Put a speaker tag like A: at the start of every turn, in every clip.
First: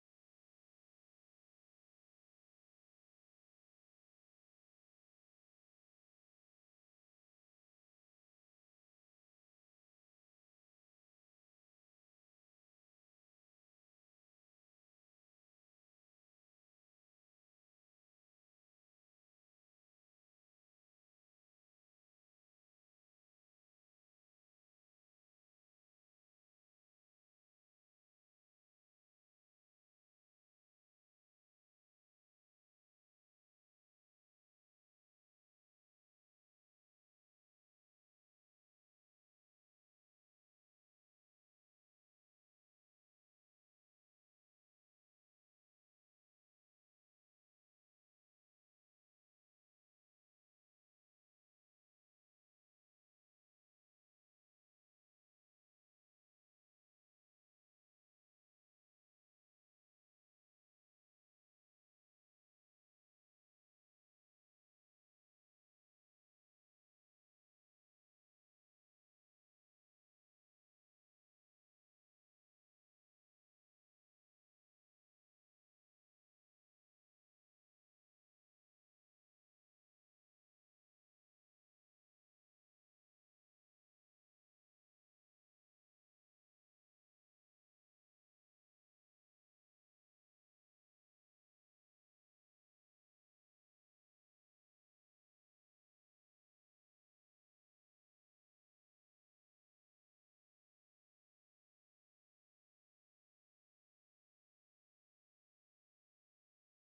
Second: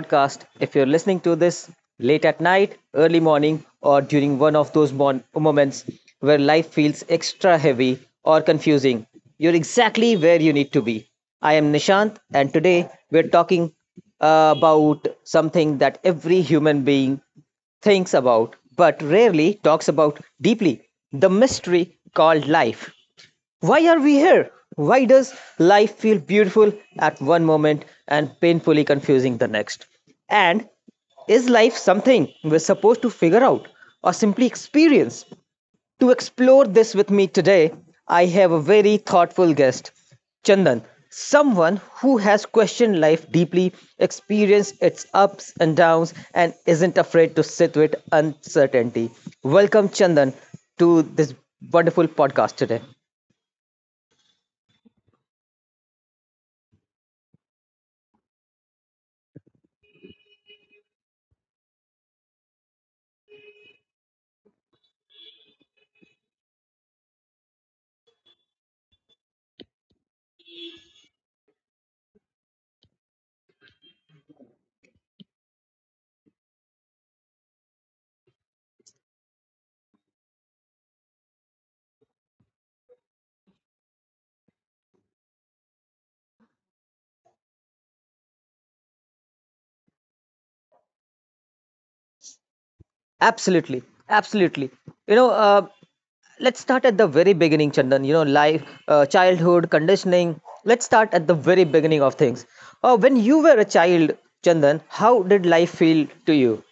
A: podcast. If you're listening to this late at night, early morning, or during one of those moments where life feels extra heavy or confusing, you're exactly where you need to be. I am Nishant, and today we're talking about something that every human being thinks about but rarely talks about deeply, the mystery called life. Why are we here? Why does life feel beautiful at one moment and painfully confusing the next? And is life something we're supposed to figure out or simply experience? To explore this with me today, I have a very thoughtful guest, Chandan, someone who has questioned life deeply, experienced its ups and downs, and isn't afraid to sit with uncertainty. Welcome, Chandan, to this wonderful podcast today. Absolutely, absolutely. You know, uh, let's start at the very beginning, Chandan. You know, life, childhood, conditioning. Let's start at the very beginning of things. When you were a child, Chandan, how did life feel to you?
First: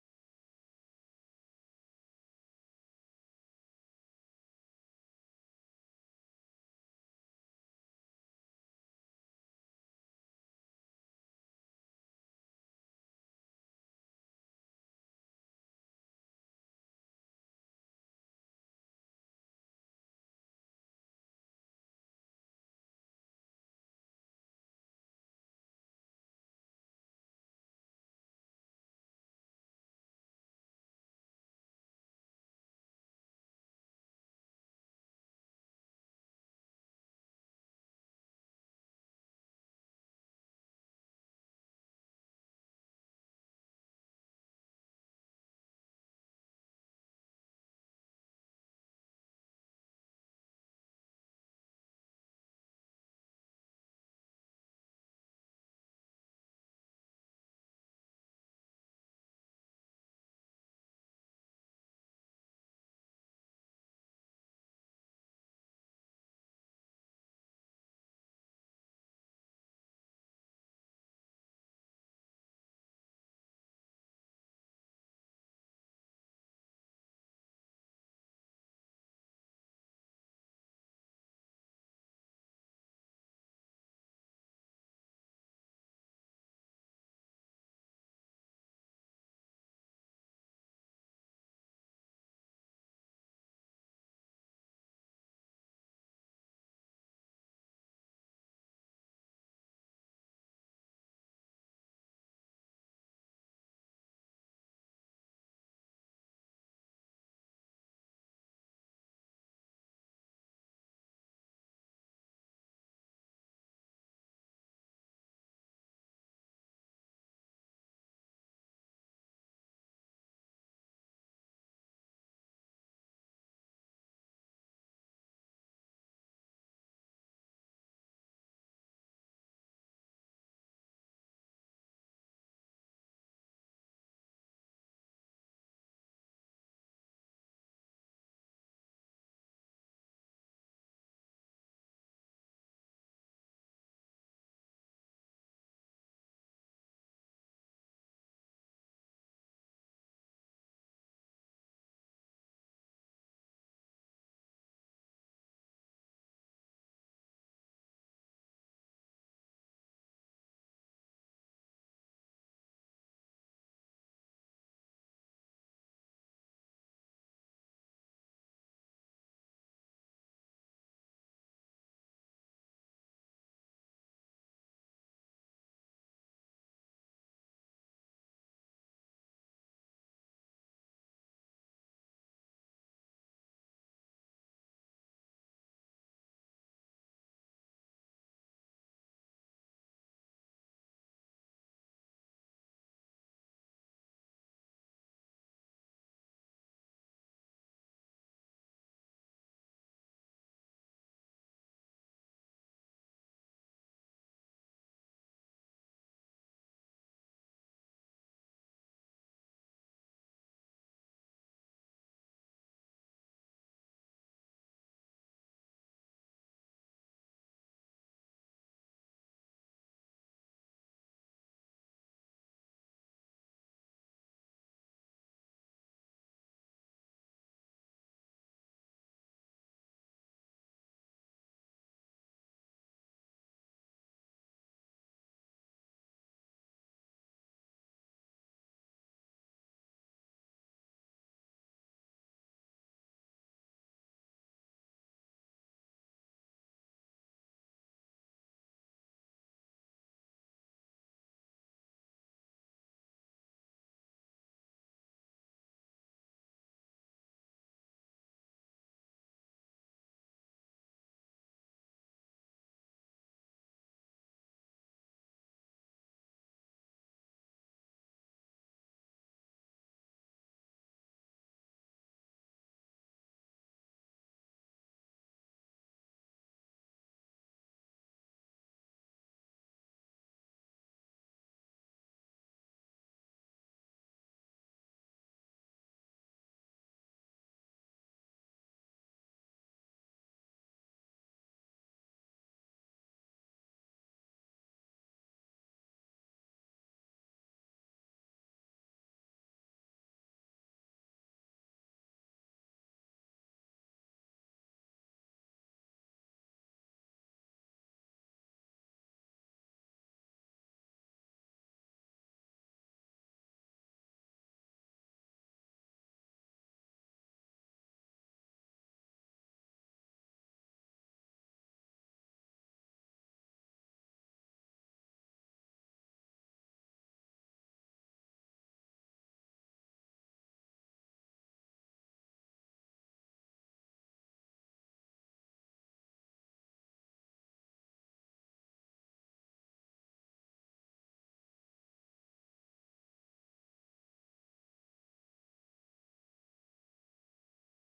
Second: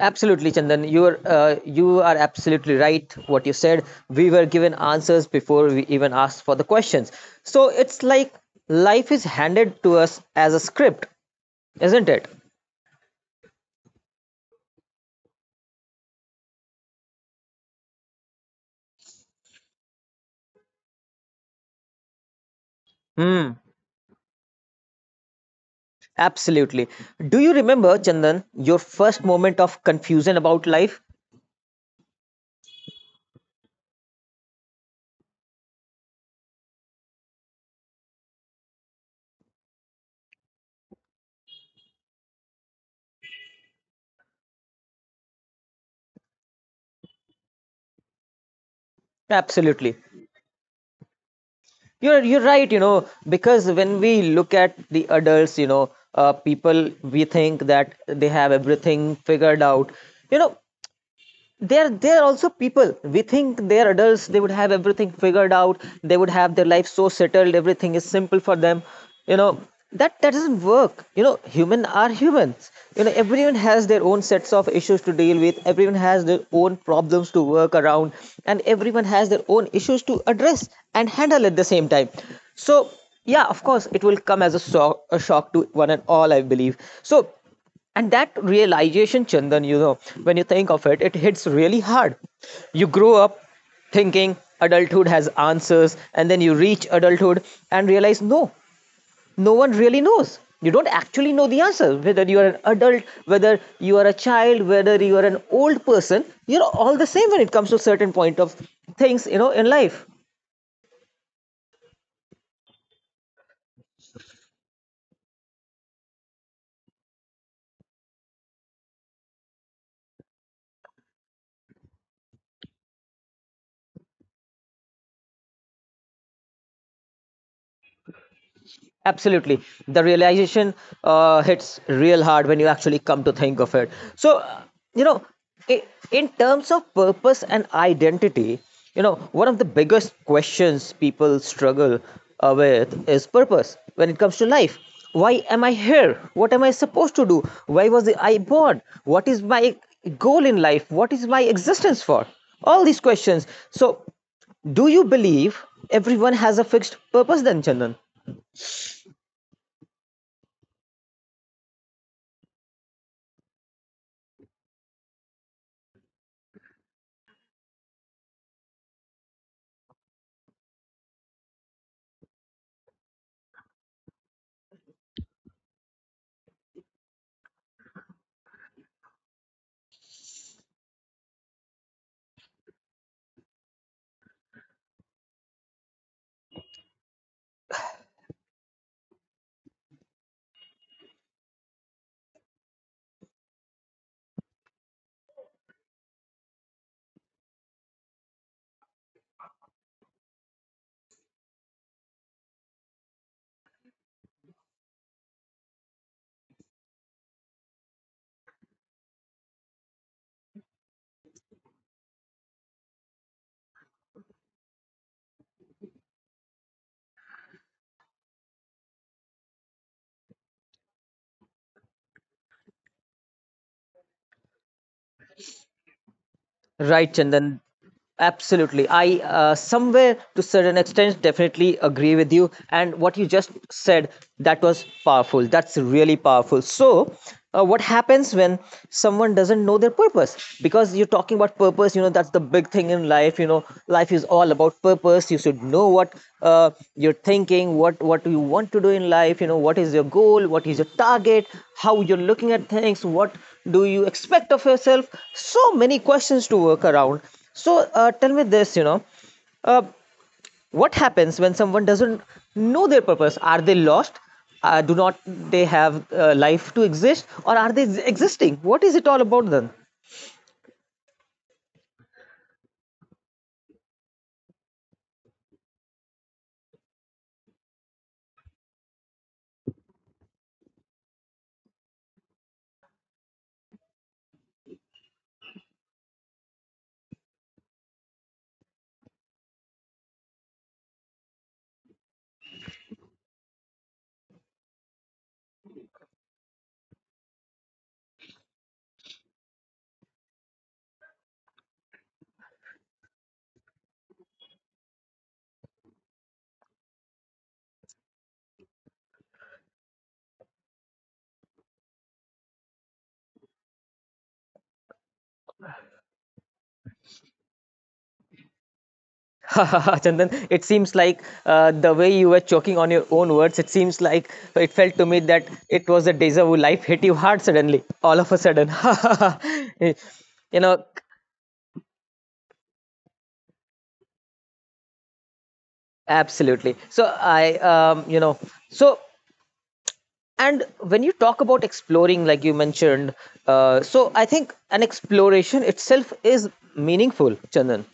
A: Absolutely, Chandan. You are absolutely right. What you said. We were given answers before we even asked for the questions. So it's like life is handed to us as a script, isn't it? Hmm. Absolutely. Do you remember, Chandan, your first moment of confusion about life? Absolutely. You're right. You know, because when we look at the adults, people, we think that they have everything figured out. You know, they're also people, we think they're adults, they would have everything figured out, they would have their life so settled, everything is simple for them, you know. That doesn't work. You know, human are humans. You know, everyone has their own sets of issues to deal with, everyone has their own problems to work around, and everyone has their own issues to address and handle at the same time. So, yeah, of course it will come as a shock to one and all, I believe. So, and that realization, Chandan, you know, when you think of it, it hits really hard. You grow up thinking adulthood has answers, and then you reach adulthood and realize no, no one really knows. You don't actually know the answer, whether you are an adult, whether you are a child, whether you are an old person, you're all the same when it comes to certain point of things, you know, in life. Absolutely. The realization hits real hard when you actually come to think of it. so uh, you know i- in terms of purpose and identity, you know, one of the biggest questions people struggle with is purpose when it comes to life. Why am I here, what am I supposed to do, why was I born, what is my goal in life, what is my existence for, all these questions. So, do you believe everyone has a fixed purpose then, Chandan? Right, Chandan. Absolutely. Somewhere to certain extent, definitely agree with you. And what you just said, that was powerful. That's really powerful. So, what happens when someone doesn't know their purpose? Because you're talking about purpose, you know, that's the big thing in life. You know, life is all about purpose. You should know what you're thinking, what you want to do in life. You know, what is your goal, what is your target, how you're looking at things, what do you expect of yourself, so many questions to work around. So tell me this, you know, uh, what happens when someone doesn't know their purpose? Are they lost? Do not they have life to exist, or are they existing, what is it all about then? Chandan, it seems like the way you were choking on your own words, it seems like it felt to me that it was a deja vu. Life hit you hard suddenly, all of a sudden. You know, absolutely. So I, you know, so And when you talk about exploring, like you mentioned, so I think an exploration itself is meaningful, Chandan.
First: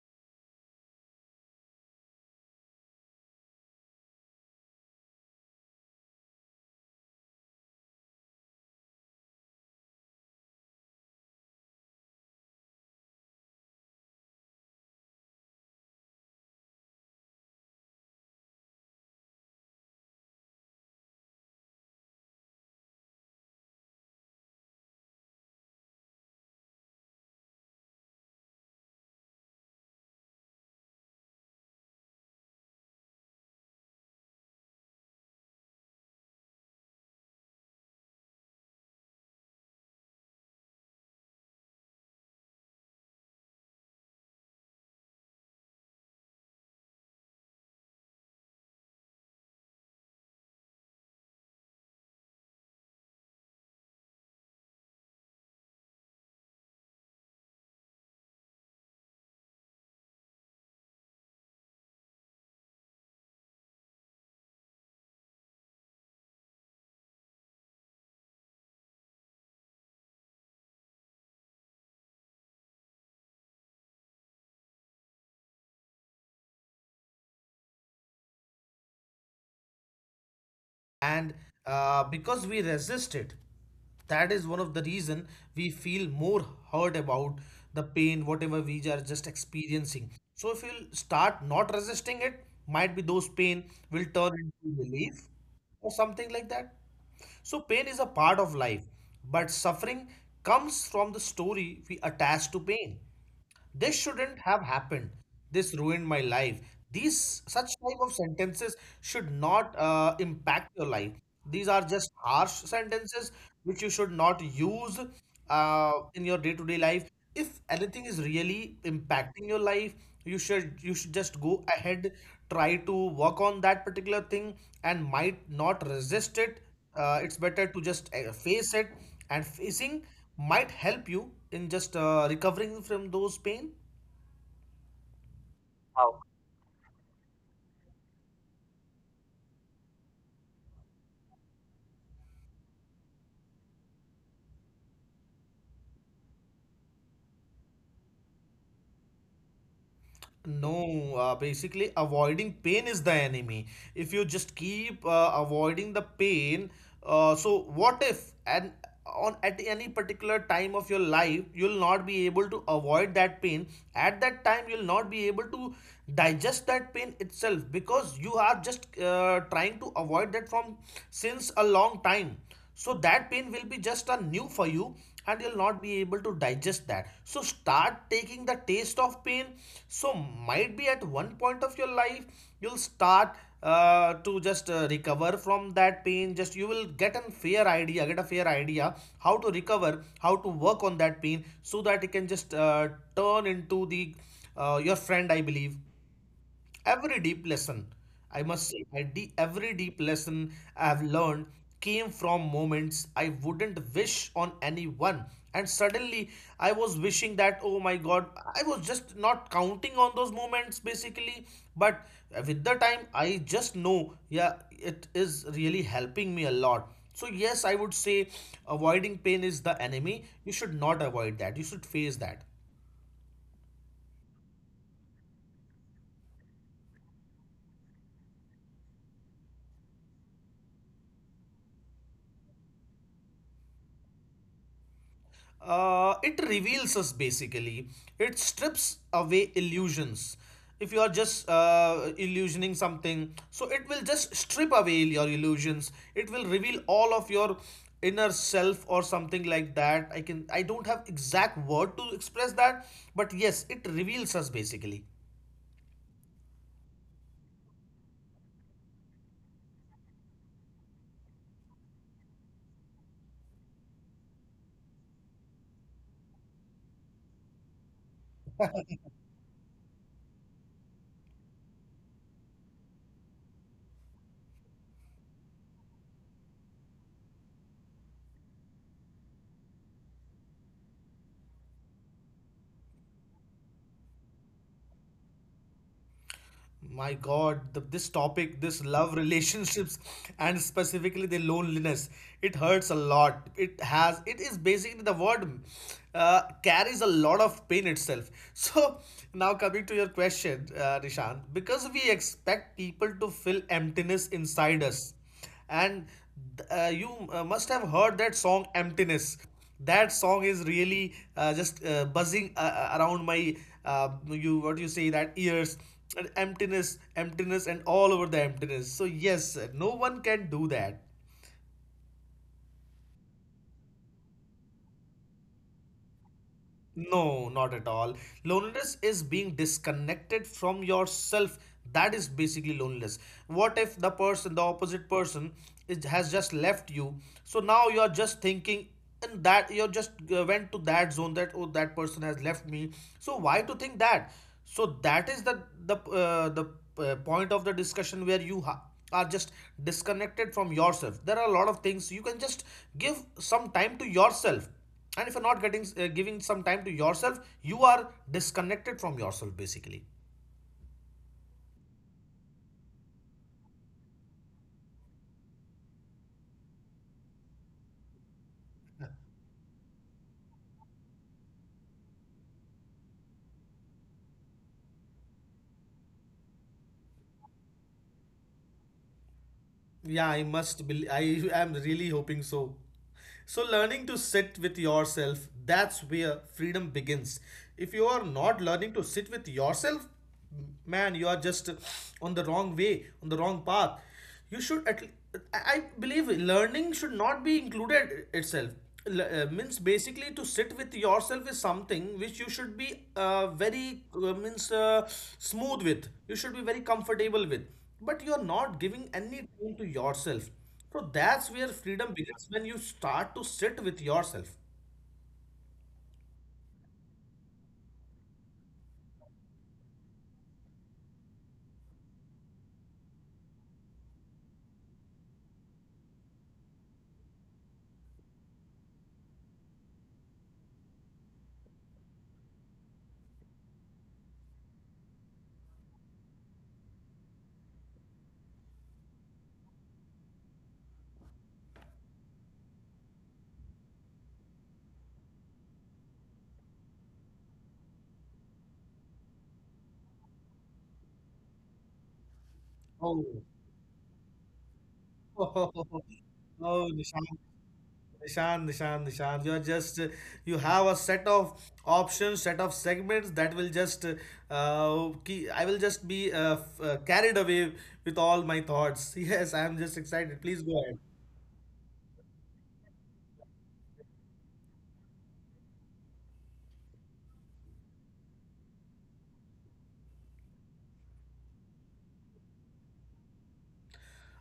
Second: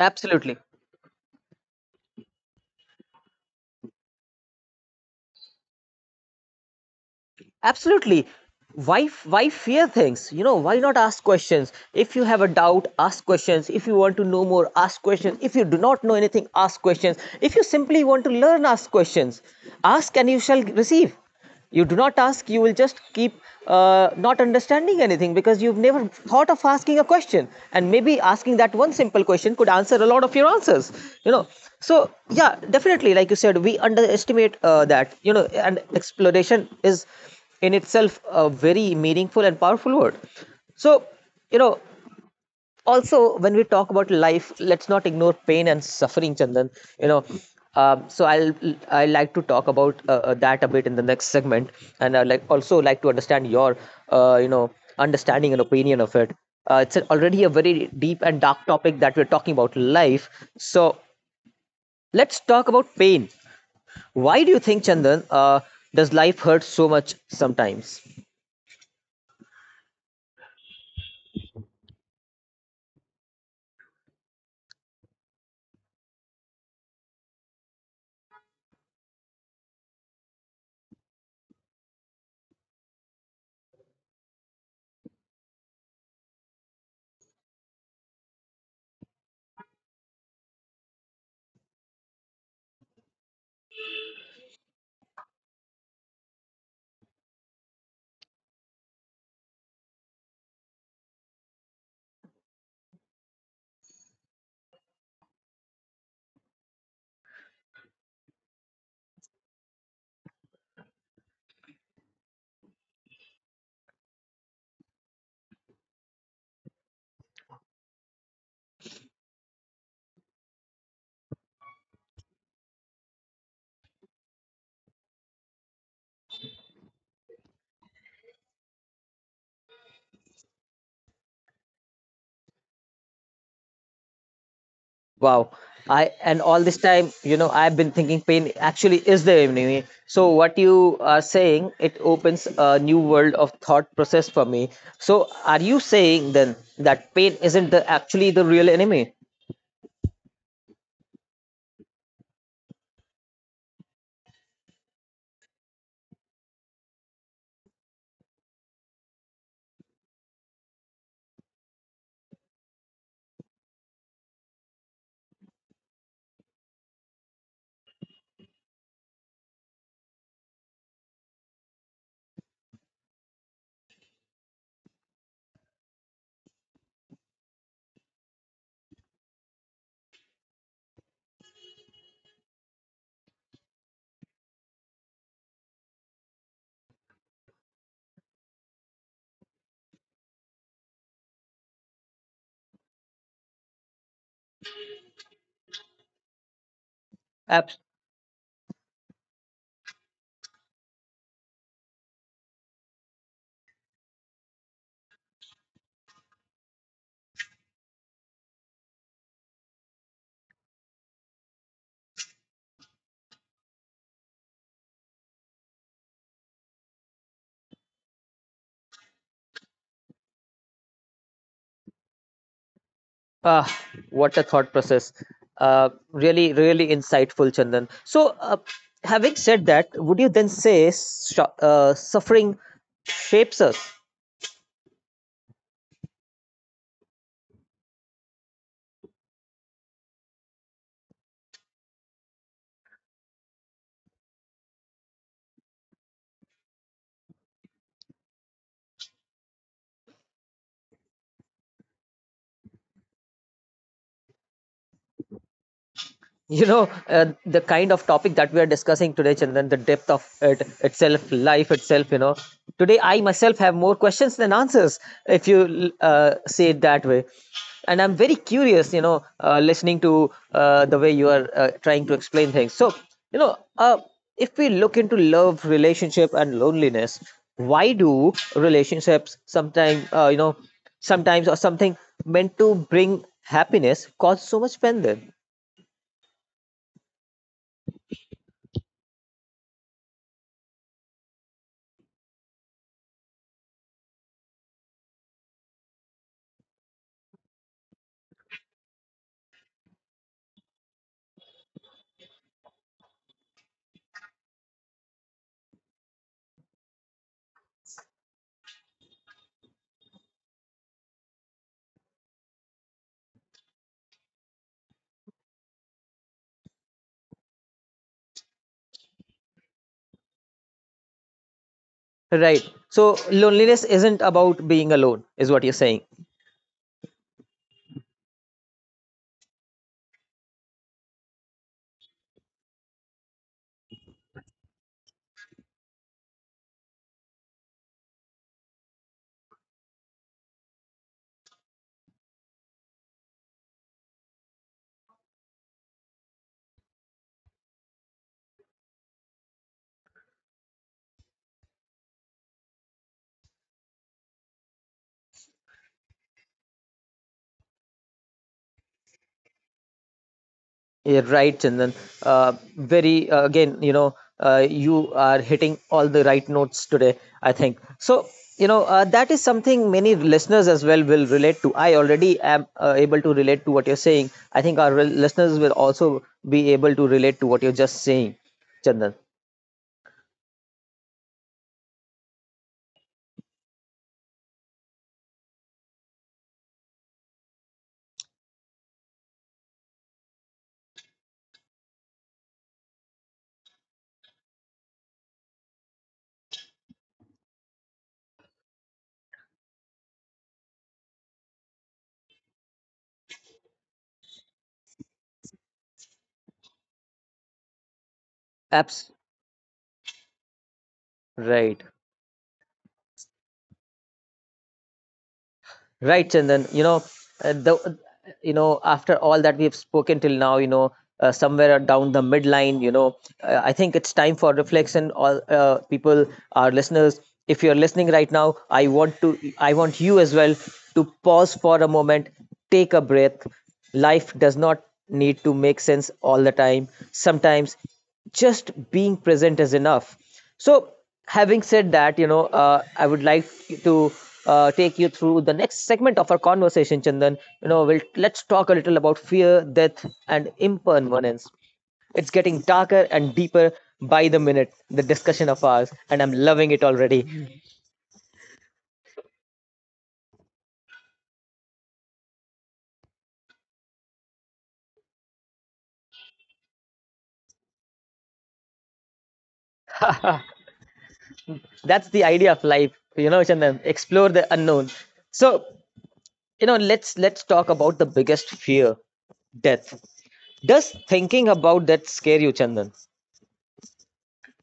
A: Absolutely. Absolutely. Why fear things? You know, why not ask questions? If you have a doubt, ask questions. If you want to know more, ask questions. If you do not know anything, ask questions. If you simply want to learn, ask questions. Ask and you shall receive. You do not ask, you will just keep not understanding anything because you've never thought of asking a question. And maybe asking that one simple question could answer a lot of your answers. You know, so yeah, definitely, like you said, we underestimate that. You know, and exploration is in itself a very meaningful and powerful word. So, you know, also when we talk about life, let's not ignore pain and suffering, Chandan. You know, so I'll, I like to talk about that a bit in the next segment, and I like also like to understand your uh, you know understanding and opinion of it. It's already a very deep and dark topic that we're talking about, life. So, let's talk about pain. Why do you think, Chandan, does life hurt so much sometimes?
B: And Because we resist it, that is one of the reason we feel more hurt about the pain whatever we are just experiencing. So if you start not resisting, it might be those pain will turn into relief or something like that. So pain is a part of life, but suffering comes from the story we attach to pain. This shouldn't have happened, this ruined my life, these such type of sentences should not impact your life. These are just harsh sentences which you should not use in your day-to-day life. If anything is really impacting your life, you should just go ahead, try to work on that particular thing and might not resist it. Uh, it's better to just face it, and facing might help you in just recovering from those pain.
A: Wow. I, and all this time, you know, I've been thinking pain actually is the enemy. So what you are saying, it opens a new world of thought process for me. So are you saying then that pain isn't the actually the real enemy?
B: No, basically avoiding pain is the enemy. If you just keep avoiding the pain, so what if, and on at any particular time of your life you'll not be able to avoid that pain. At that time you'll not be able to digest that pain itself, because you are just trying to avoid that from since a long time. So that pain will be just a new for you, and you'll not be able to digest that. So start taking the taste of pain. So might be at one point of your life you'll start to just recover from that pain. Just you will get a fair idea how to recover, how to work on that pain so that it can just turn into the your friend, I believe. Every deep
A: Abs-
B: lesson, I must say, every deep lesson I have learned came from moments I wouldn't wish on anyone. And suddenly I was wishing that, oh my God, I was just not counting on those moments basically. But with the time, I just know, yeah, it is really helping me a lot. So, yes, I would say avoiding pain is the enemy. You should not avoid that, you should face that.
A: ah, what a thought process. Really, really insightful, Chandan. So, having said that, would you then say suffering shapes us?
B: It reveals us basically. It strips away illusions. If you are just illusioning something, so it will just strip away your illusions. It will reveal all of your inner self or something like that. I don't have exact word to express that, but yes, it reveals us basically.
A: You know, the kind of topic that we are discussing today, Chandan, the depth of it, itself, life itself, you know, today I myself have more questions than answers, if you say it that way. And I'm very curious, you know, listening to the way you are trying to explain things. So, you know, if we look into love, relationship, and loneliness, why do relationships sometimes, you know sometimes or something meant to bring happiness, cause so much pain then?
B: My God, this topic, this love relationships, and specifically the loneliness, it hurts a lot. It has, it is basically the word carries a lot of pain itself. So now coming to your question, Nishant, because we expect people to fill emptiness inside us. And you must have heard that song emptiness. That song is really just buzzing around my you what do you say that ears. And emptiness and all over the emptiness, so yes, no one can do that.
A: Right. So loneliness isn't about being alone, is what you're saying.
B: No, not at all. Loneliness is being disconnected from yourself. That is basically loneliness. What if the person, the opposite person, is, has just left you? So now you're just thinking, and that you're just went to that zone that oh that person has left me. So why to think that? So that is the point of the discussion where are just disconnected from yourself. There are a lot of things you can just give some time to yourself. And if you're not getting giving some time to yourself, you are disconnected from yourself basically.
A: You're right, Chandan. Very Again, you know, you are hitting all the right notes today, I think so. You know, that is something many listeners as well will relate to. I already am able to relate to what you're saying. I think our listeners will also be able to relate to what you're just saying, Chandan.
B: Yeah, I must believe. I am really hoping so. So, learning to sit with yourself, that's where freedom begins. If you are not learning to sit with yourself, man, you are just on the wrong way, on the wrong path. You should at le- I believe learning should not be included itself. Means basically to sit with yourself is something which you should be very means smooth with. You should be very comfortable with. But you are not
A: Apps.
B: giving any time to yourself, so that's
A: Right.
B: where freedom begins, when you start to sit with yourself.
A: Right, Chandan. You know, the you know, after all that we've spoken till now, you know, somewhere down the midline, you know, I think it's time for reflection. All people, our listeners, if you're listening right now, I want to, I want you as well to pause for a moment, take a breath. Life does not need to make sense all the time. Sometimes just being present is enough. So, having said that, you know, I would like to take you through the next segment of our conversation, Chandan. You know, we'll, let's talk a little about fear, death, and impermanence. It's getting darker and
B: Oh,
A: deeper by the minute, the discussion of ours,
B: oh,
A: and I'm loving it
B: Nishan,
A: already.
B: Nishan, you're just, you have a set of options, set of segments that will just, I will just be carried away with all my thoughts. Yes, I'm just excited. Please go.
A: That's the idea of life, you know, Chandan. Explore the unknown. So, you know, let's talk about the biggest fear, death. Does thinking about that scare you, Chandan?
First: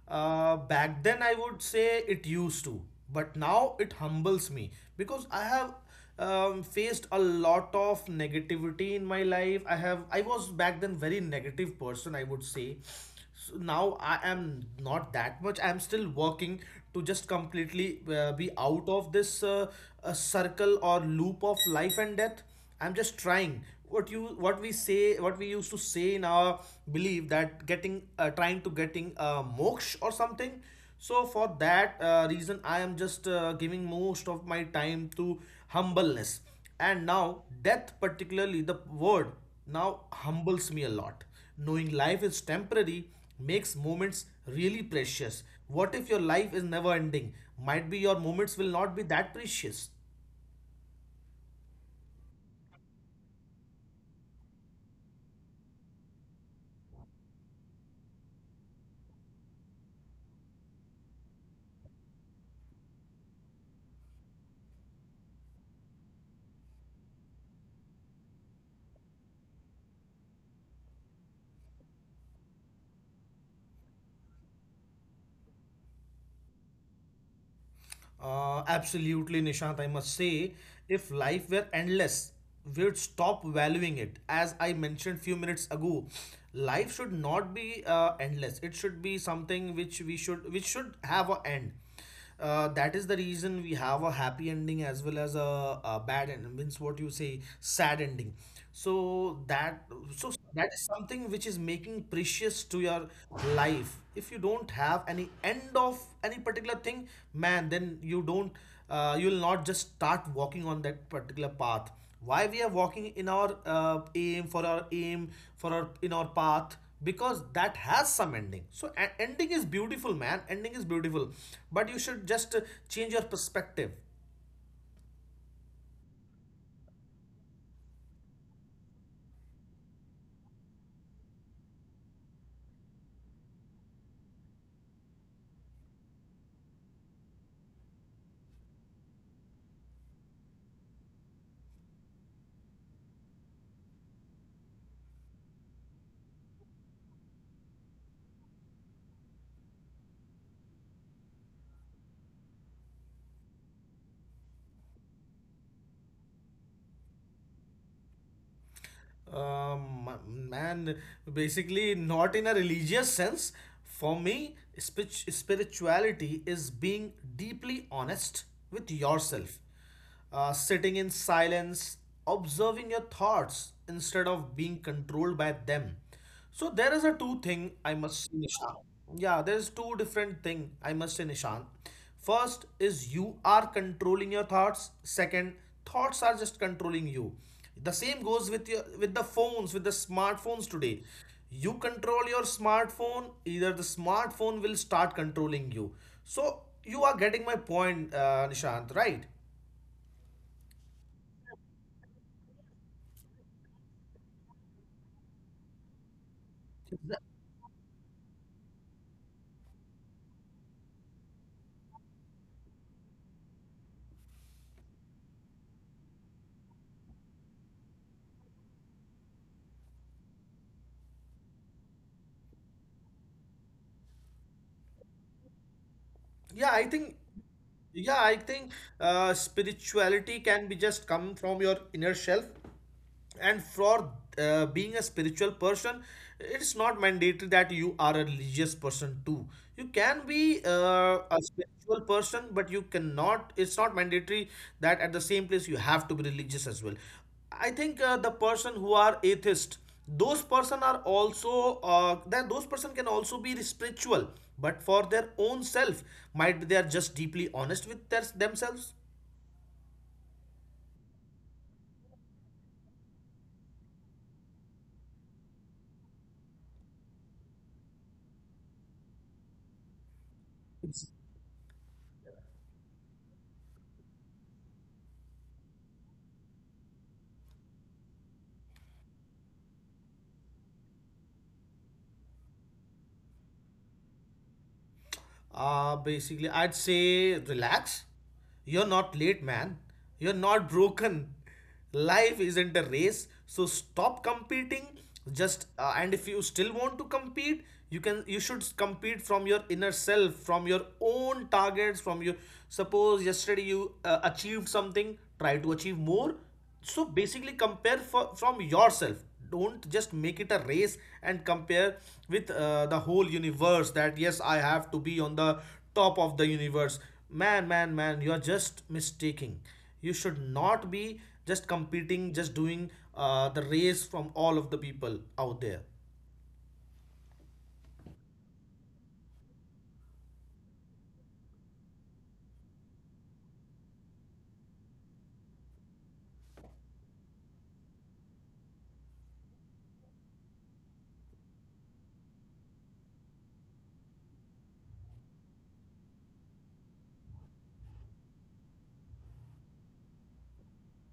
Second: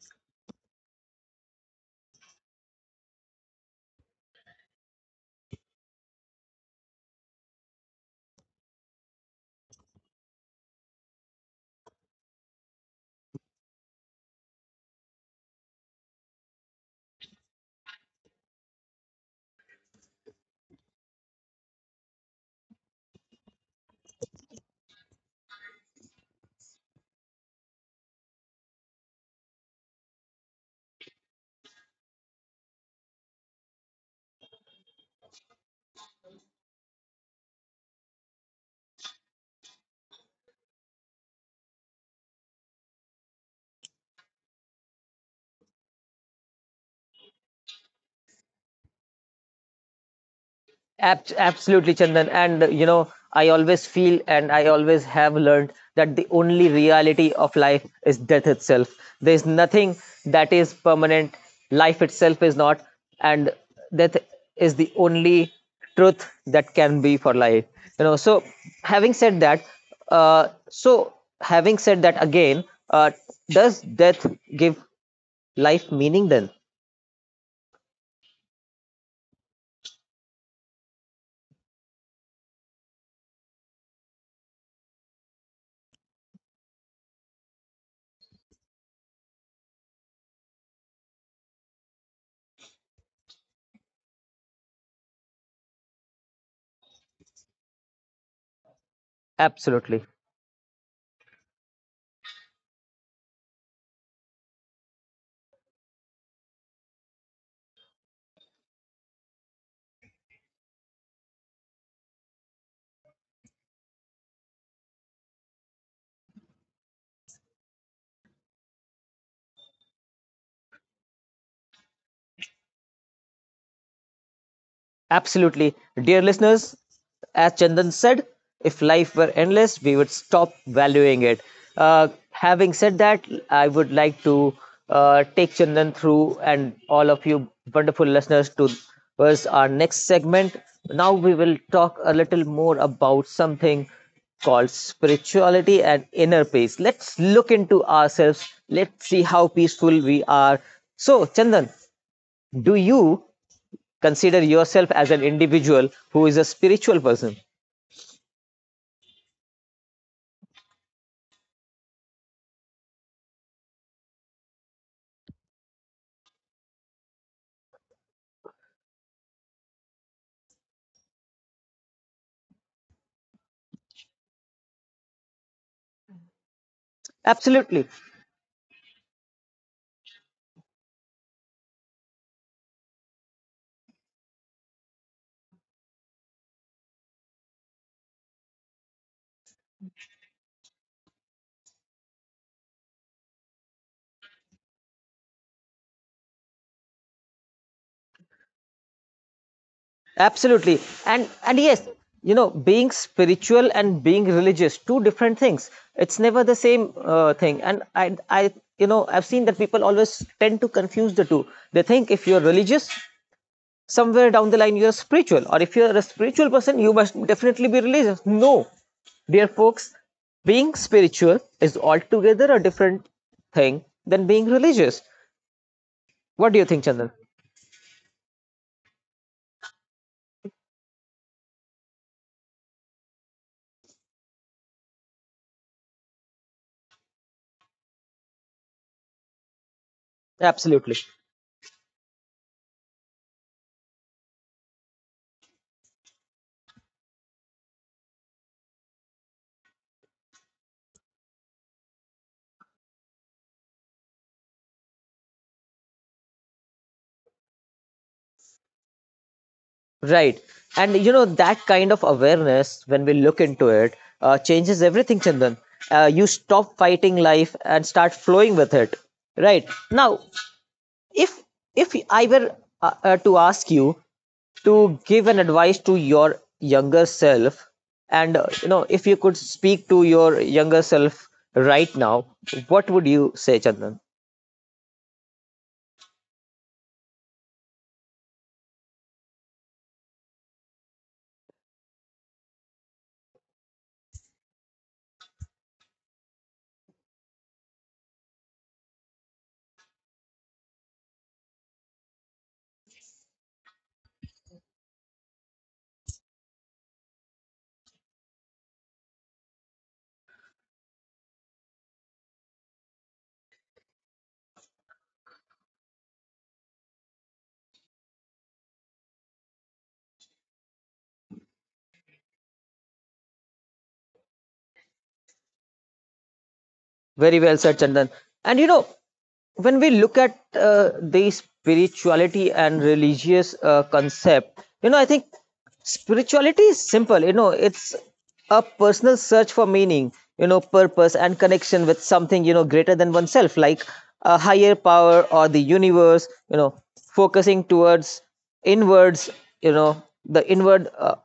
B: Back then, I would say it used to, but now it humbles me because I have faced a lot of negativity in my life. I was back then very negative person, I would say. So now I am not that much. I am still working to just completely be out of this circle or loop of life and death. I'm just trying, what we say what we used to say in our belief, that getting trying to getting moksha or something. So for that reason, I am just giving most of my time to humbleness. And now death, particularly the word, now humbles me a lot. Knowing life is temporary makes moments really precious. What if your life is never ending? Might be your moments will not be that precious.
A: Absolutely, Chandan. And you know, I always feel and I always have learned that the only reality of life is death itself. There's nothing that is permanent. Life itself is not, and death is the only truth that can be for life, you know. So, having said that, uh, so having said that again, uh, does death give life meaning then?
B: Absolutely, Nishant. I must say, if life were endless, we'd stop valuing it. As I mentioned few minutes ago, life should not be endless. It should be something which we should which should have a end. That is the reason we have a happy ending as well as a bad end, means what you say sad ending. so that
A: Absolutely.
B: so that is something which is making precious to your life. If you don't have any end of any particular thing, man, then you don't you will not just start walking on that particular path. Why we are walking in our aim, for our in our path? Because that has some ending. So ending is beautiful, man, ending is beautiful, but you should just change your perspective.
A: Absolutely. Dear listeners, as Chandan said, if life were endless, we would stop valuing it. Having said that, I would like to take Chandan through, and all of you wonderful listeners, to was our next segment. Now we will talk a little more about something called spirituality and inner peace. Let's look into ourselves. Let's see how peaceful we are. So, Chandan, do you consider yourself as an individual who is a spiritual person?
B: Um, Man, basically, not in a religious sense. For me, spirituality is being deeply honest with yourself, sitting in silence, observing your thoughts instead of being controlled by them. So there is a two
A: Absolutely.
B: thing I must say, Nishant. Yeah, there is two different thing I must say, Nishant. First is you are controlling your thoughts. Second, thoughts are just controlling you. The same goes with your with the phones, with the smartphones today. You control your smartphone, either the smartphone will start controlling you. So you are getting my point, Nishant, right?
A: Absolutely. And yes, you know, being spiritual and being religious, two different things. It's never the same thing. And I you know, I've seen that people always tend to confuse the two. They think if you're religious, somewhere down the line you're spiritual, or if you're a spiritual person you must definitely be religious. No, dear folks, being spiritual is altogether a different thing than being religious. What do you think,
B: Yeah,
A: Chandan?
B: I think yeah, I think spirituality can be just come from your inner self. And for being a spiritual person, it's not mandatory that you are a religious person too. You can be
A: Absolutely.
B: a spiritual person, but you cannot, it's not mandatory that at the same place you have to be religious as well. I think the person who are atheist, those person are also that those person can also be spiritual, but for their own self. Might be they are just deeply honest with themselves.
A: Right. And you know, that kind of awareness, when we look into it, changes everything, Chandan. You stop fighting life and start flowing with it. Right. Now, if if I were to ask you to give an advice to your younger self, and if you could speak to your younger self right now, what would you say, Chandan?
B: Basically, I'd say relax. You're not late, man. You're not broken. Life isn't a race, so stop competing. Just and if you still want to compete, you should compete from your inner self, from your own targets, from your, suppose yesterday you achieved something, try to achieve more. So basically compare from yourself. Don't just make it a race and compare with the whole universe that yes, I have to be on the top of the universe. Man, you're just mistaking. You should not be just competing, just doing the race from all of the people out there.
A: Very well said, Chandan. And you know, when we look at the spirituality and religious concept, you know, I think spirituality is simple. You know, it's a personal search for meaning, you know, purpose and connection with something, you know, greater than oneself, like a higher power or the universe, you know, focusing towards inwards, you know, the inward.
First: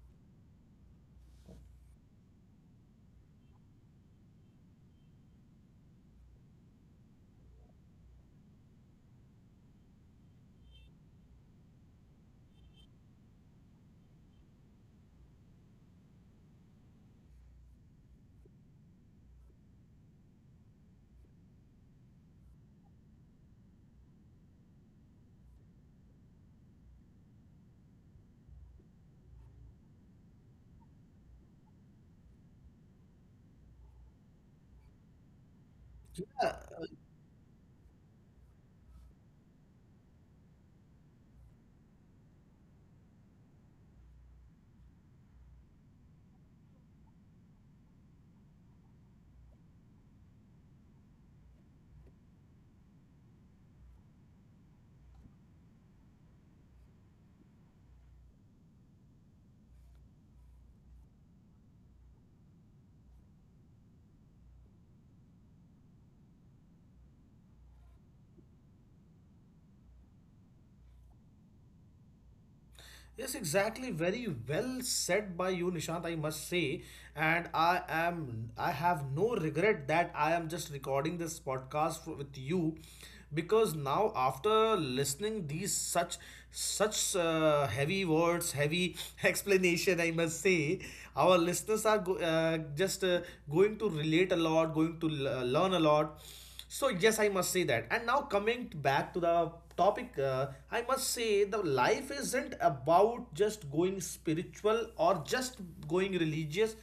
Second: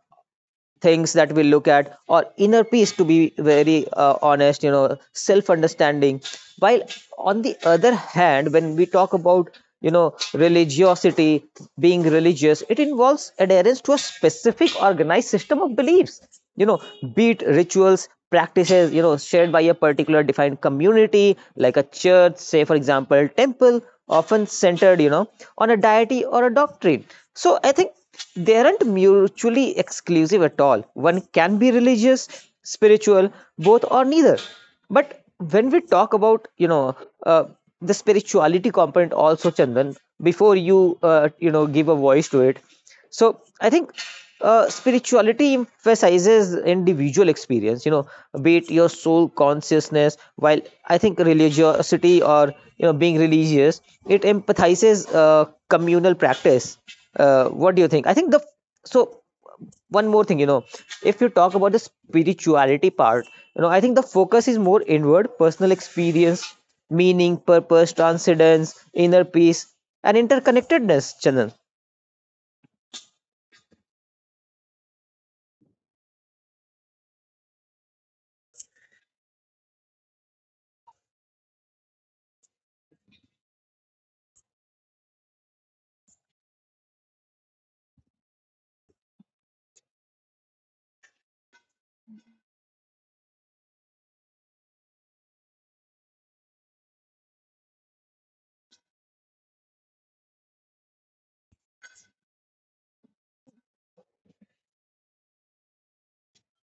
A: Things that we look at or inner peace, to be very honest, you know, self understanding, while on the other hand, when we talk about, you know, religiosity, being religious, it involves adherence to a specific organized system of beliefs, you know, be it rituals, practices, you know, shared by a particular defined community, like a church, say, for example, temple, often centered, you know, on a deity or a doctrine. So I think they aren't mutually exclusive at all. One can be religious, spiritual, both, or neither. But when we talk about, you know, uh, the spirituality component also, Chandan, before you you know, give a voice to it, so I think spirituality emphasizes individual experience, you know, be it your soul consciousness. While I think religiosity, or you know, being religious, it empathizes communal practice. What do you think? I think the so one more thing, you know, if you talk about the spirituality part, you know, I think the focus is more inward, personal experience, meaning, purpose, transcendence, inner peace, and interconnectedness. Channel,
B: Yes, exactly. Very well said by you, Nishant, I must say. And I have no regret that I am just recording this podcast with you, because now after listening these such heavy words, heavy explanation, I must say, our listeners are just going to relate a lot, going to learn a lot. So yes, I must say that. And now coming back to the topic, I must say, the life isn't about just going spiritual or just going religious.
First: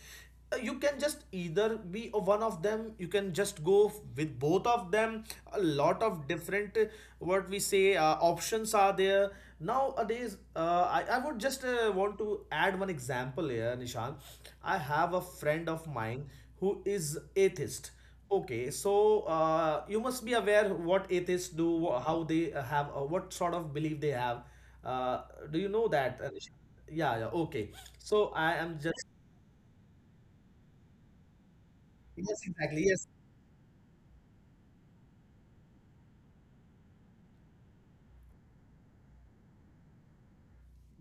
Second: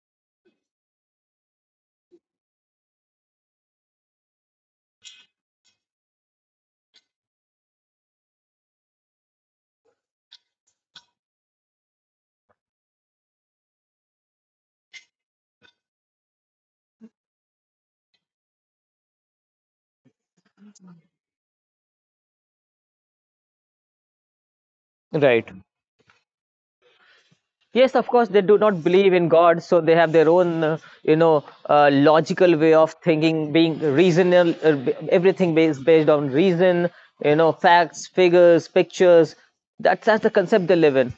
B: You can just either be a one of them, you can just go with both of them. A lot of different what we say options are there nowadays. I would just want to add one example here, Nishan. I have a friend of mine who is atheist. Okay, so you must be aware what atheists do, how they what sort of belief they have. Uh, do
A: right?
B: you know that, Nisha? Yeah, yeah, okay.
A: Yes, of
B: So
A: course, they
B: I
A: do
B: am
A: not
B: just,
A: believe in God, so they have their own, you know,
B: yes,
A: logical way
B: exactly,
A: of
B: yes.
A: thinking, being reasonable. Everything based on reason, you know, facts, figures, pictures. That's the concept they live in.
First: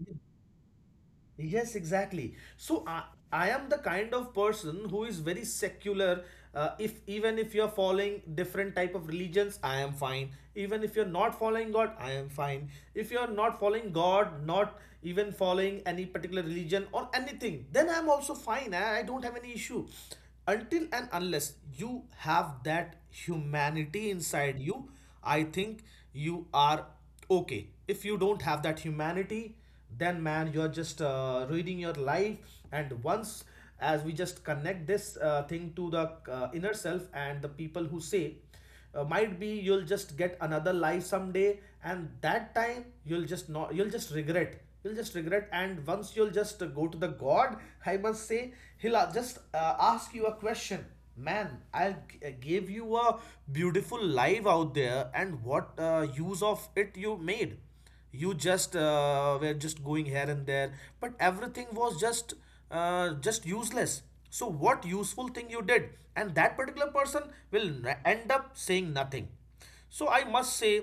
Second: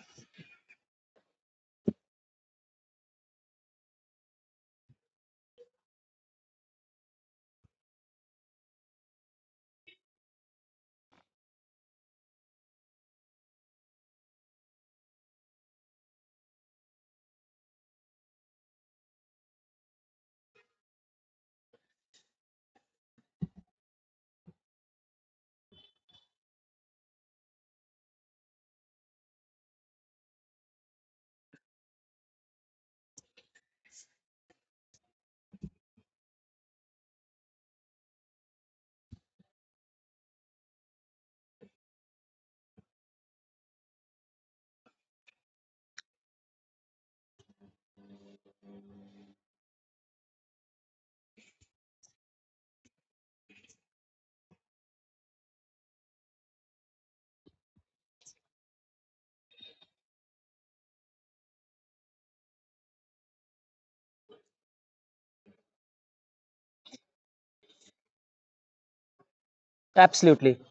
B: Yes, exactly. So I am the kind of person who is very secular. If even if you're following different type of religions, I am fine. Even if you're not following God, I am fine. If you're not following God, not even following any particular religion or anything, then I'm also fine. I don't have any issue. Until and unless you have that humanity inside you, I think you are okay. If you don't have that humanity, then man you're just reading your life. And once as we just connect this thing to the inner self and the people who say might be you'll just get another life someday, and that time you'll just not, you'll just regret, you'll just regret. And once you'll just go to the god, I must say he'll just ask you a question. Man, I'll give you a beautiful life out there, and what use of it you made? You just were just going here and there, but everything was just useless. So what useful thing you did? And that particular person will end up saying nothing. So I must
A: Absolutely,
B: say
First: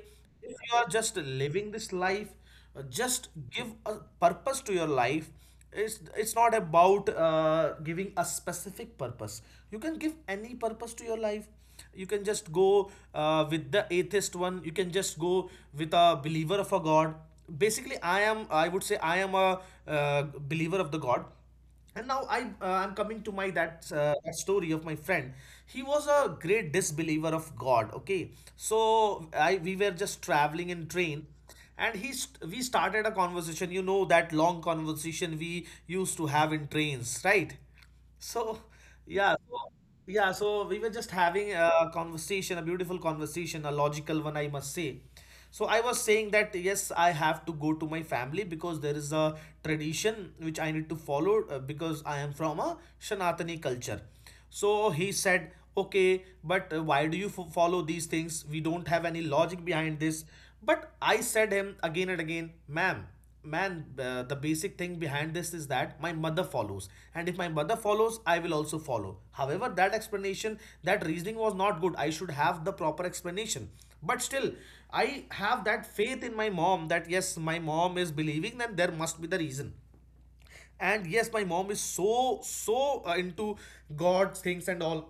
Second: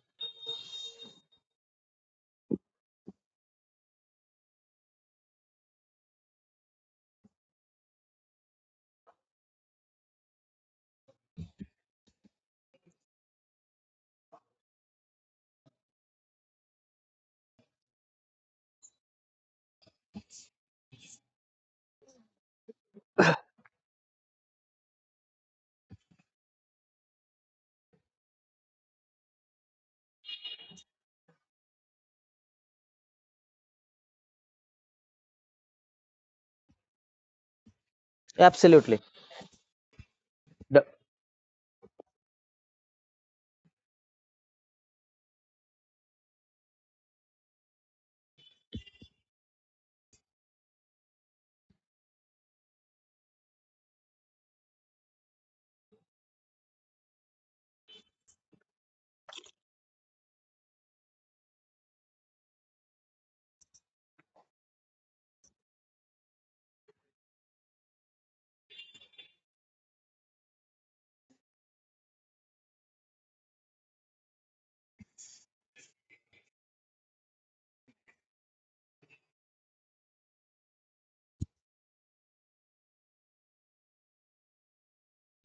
B: if you are just living this life, just give a purpose to your life. It's not about giving a specific purpose. You can give any purpose to your life. You can just go with the atheist one, you can just go with a believer of a god. Basically I would say I am a uh, believer of the god. And now I'm coming to my that, that story of my friend. He was a great disbeliever of god, okay? So I we were just traveling in train. And we started a conversation, you know, that long conversation we used to have in trains, right? So,
A: absolutely.
B: yeah, so, yeah, so
A: The-
B: we were just having a conversation, a beautiful conversation, a logical one, I must say. So I was saying that yes, I have to go to my family because there is a tradition which I need to follow because I am from a Sanatani culture. So he said, okay, but why do you follow these things? We don't have any logic behind this. But I said him again and again, ma'am, man, the basic thing behind this is that my mother follows, and if my mother follows I will also follow. However, that explanation, that reasoning was not good. I should have the proper explanation, but still I have that faith in my mom that yes, my mom is believing, then there must be the reason. And yes, my mom is so so into god things and all.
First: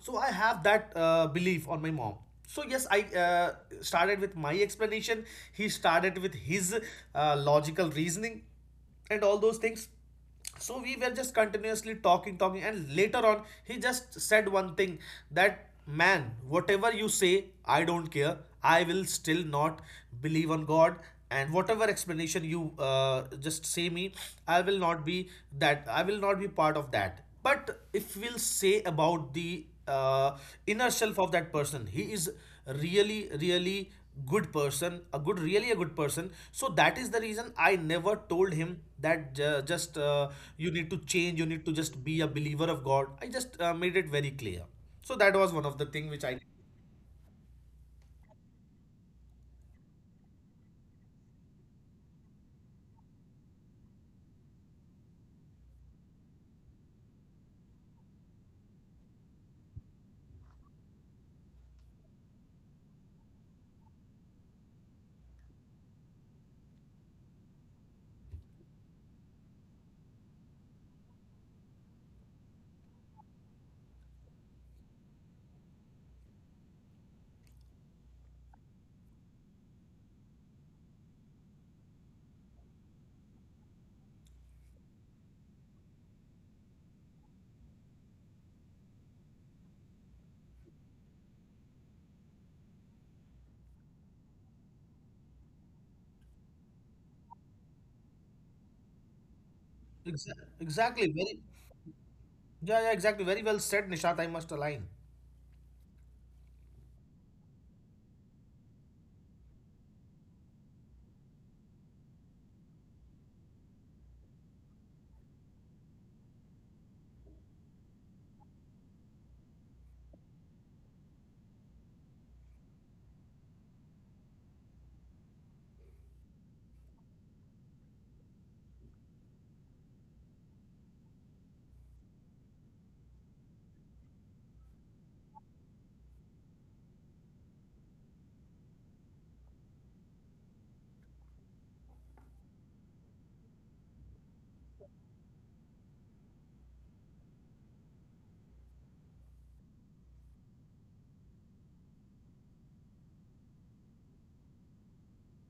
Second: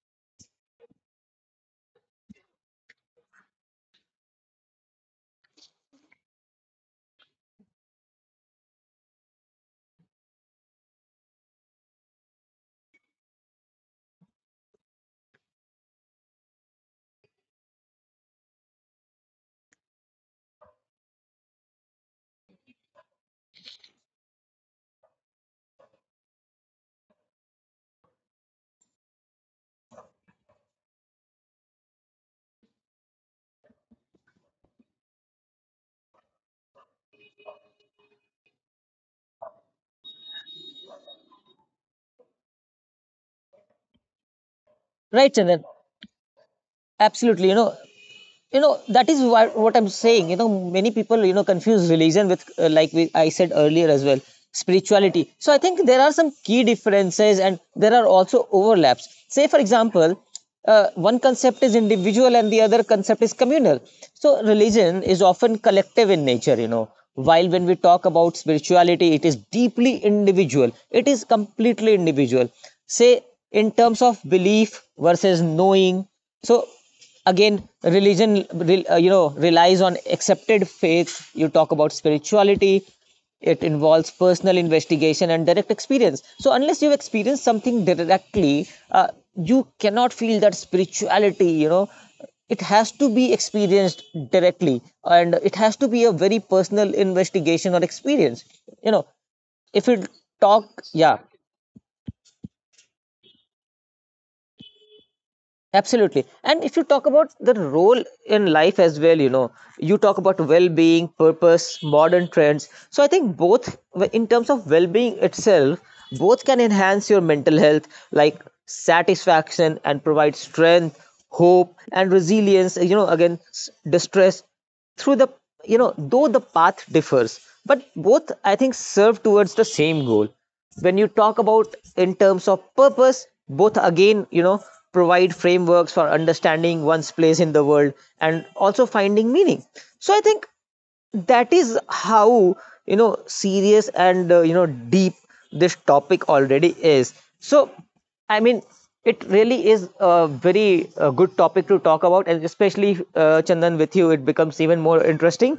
B: So I have that belief on my mom. So yes, I uh, started with my explanation. He started with his logical reasoning and all those things. So we were just continuously talking, and later on he just said one thing, that man, whatever you say I don't care, I will still not believe on god. And whatever explanation you just say me, I will not be that, I will not be part of that. But if we'll say about the inner self of that person, he is really really good person, a good, really a good person. So that is the reason I never told him that just you need to change, you need to just be a believer of god. I just made it very clear. So that
A: right,
B: was one of
A: Chandan.
B: the thing which I.
A: Absolutely. You know that is what I'm saying. You know, many people, you know, confuse religion with, like I said earlier as well, spirituality. So I think there are some key differences, and there are also overlaps. Say, for example, one concept is individual and the other concept is communal. So religion is often collective in nature, you know, while when we talk about spirituality, it is deeply individual. It is completely individual. Say, in terms of belief versus knowing. So again, religion you know, relies on accepted faith. You talk about spirituality, it involves personal investigation and direct experience. So unless you've experienced something directly, you cannot feel that spirituality, you know. It has to be experienced directly, and it has to be a very personal investigation or experience, you know. If you talk,
B: Exactly,
A: yeah.
B: very, yeah, yeah, exactly, very well said, Nishant, I must align.
A: Absolutely. And if you talk about the role in life as well, you know, you talk about well being, purpose, modern trends. So I think both, in terms of well being itself, both can enhance your mental health, like satisfaction, and provide strength, hope, and resilience. You know, again, distress through the, you know, though the path differs, but both, I think, serve towards the same goal. When you talk about in terms of purpose, both again, you know, provide frameworks for understanding one's place in the world, and also finding meaning. So I think that is how, you know, serious and you know, deep this topic already is. So I mean, it really is a very good topic to talk about, and especially Chandan, with you it becomes even more interesting,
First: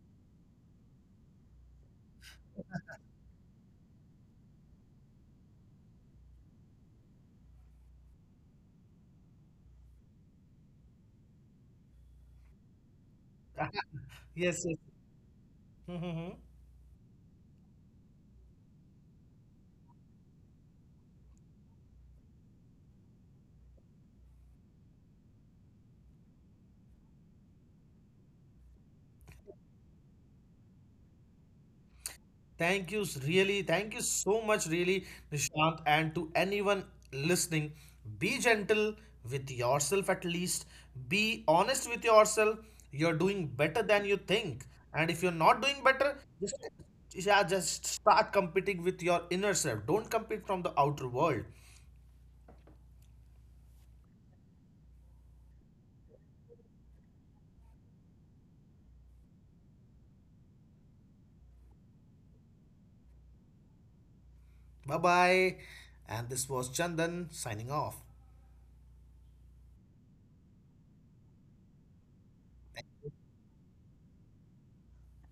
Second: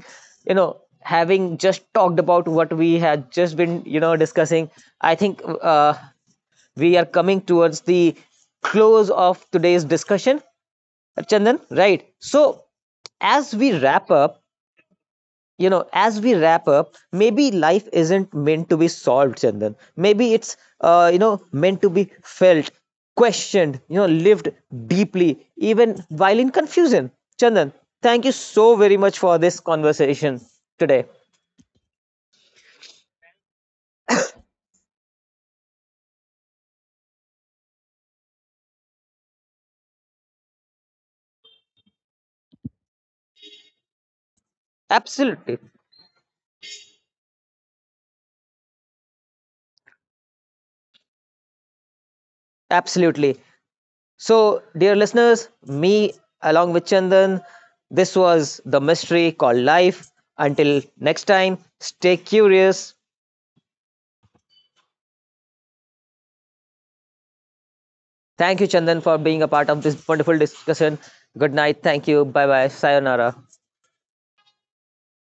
A: you know. Having just talked about what we had just been, you know, discussing, I think uh, we are coming towards the close of today's discussion, Chandan, right? So as we wrap up,
B: Yes, yes.
A: you know, as we
B: Mhm.
A: wrap up, maybe life isn't meant to be solved, Chandan. Maybe it's you know, meant to be felt, questioned, you know, lived deeply, even while in confusion. Chandan, thank you so very much for this conversation today.
B: Thank you, really. Thank you so much, really, Nishant. And to anyone listening, be gentle with yourself at least. Be honest with yourself. You're doing better than you think. And if you're
A: Absolutely,
B: not doing better, just, yeah, just start competing with your inner self. Don't compete from the outer world.
A: absolutely. So dear listeners, me along with Chandan, this was the mystery called life. Until next time, stay curious.
B: Bye bye. And this was Chandan signing off.
A: Thank you, Chandan, for being a part of this wonderful discussion. Good night. Thank you. Bye bye. Sayonara.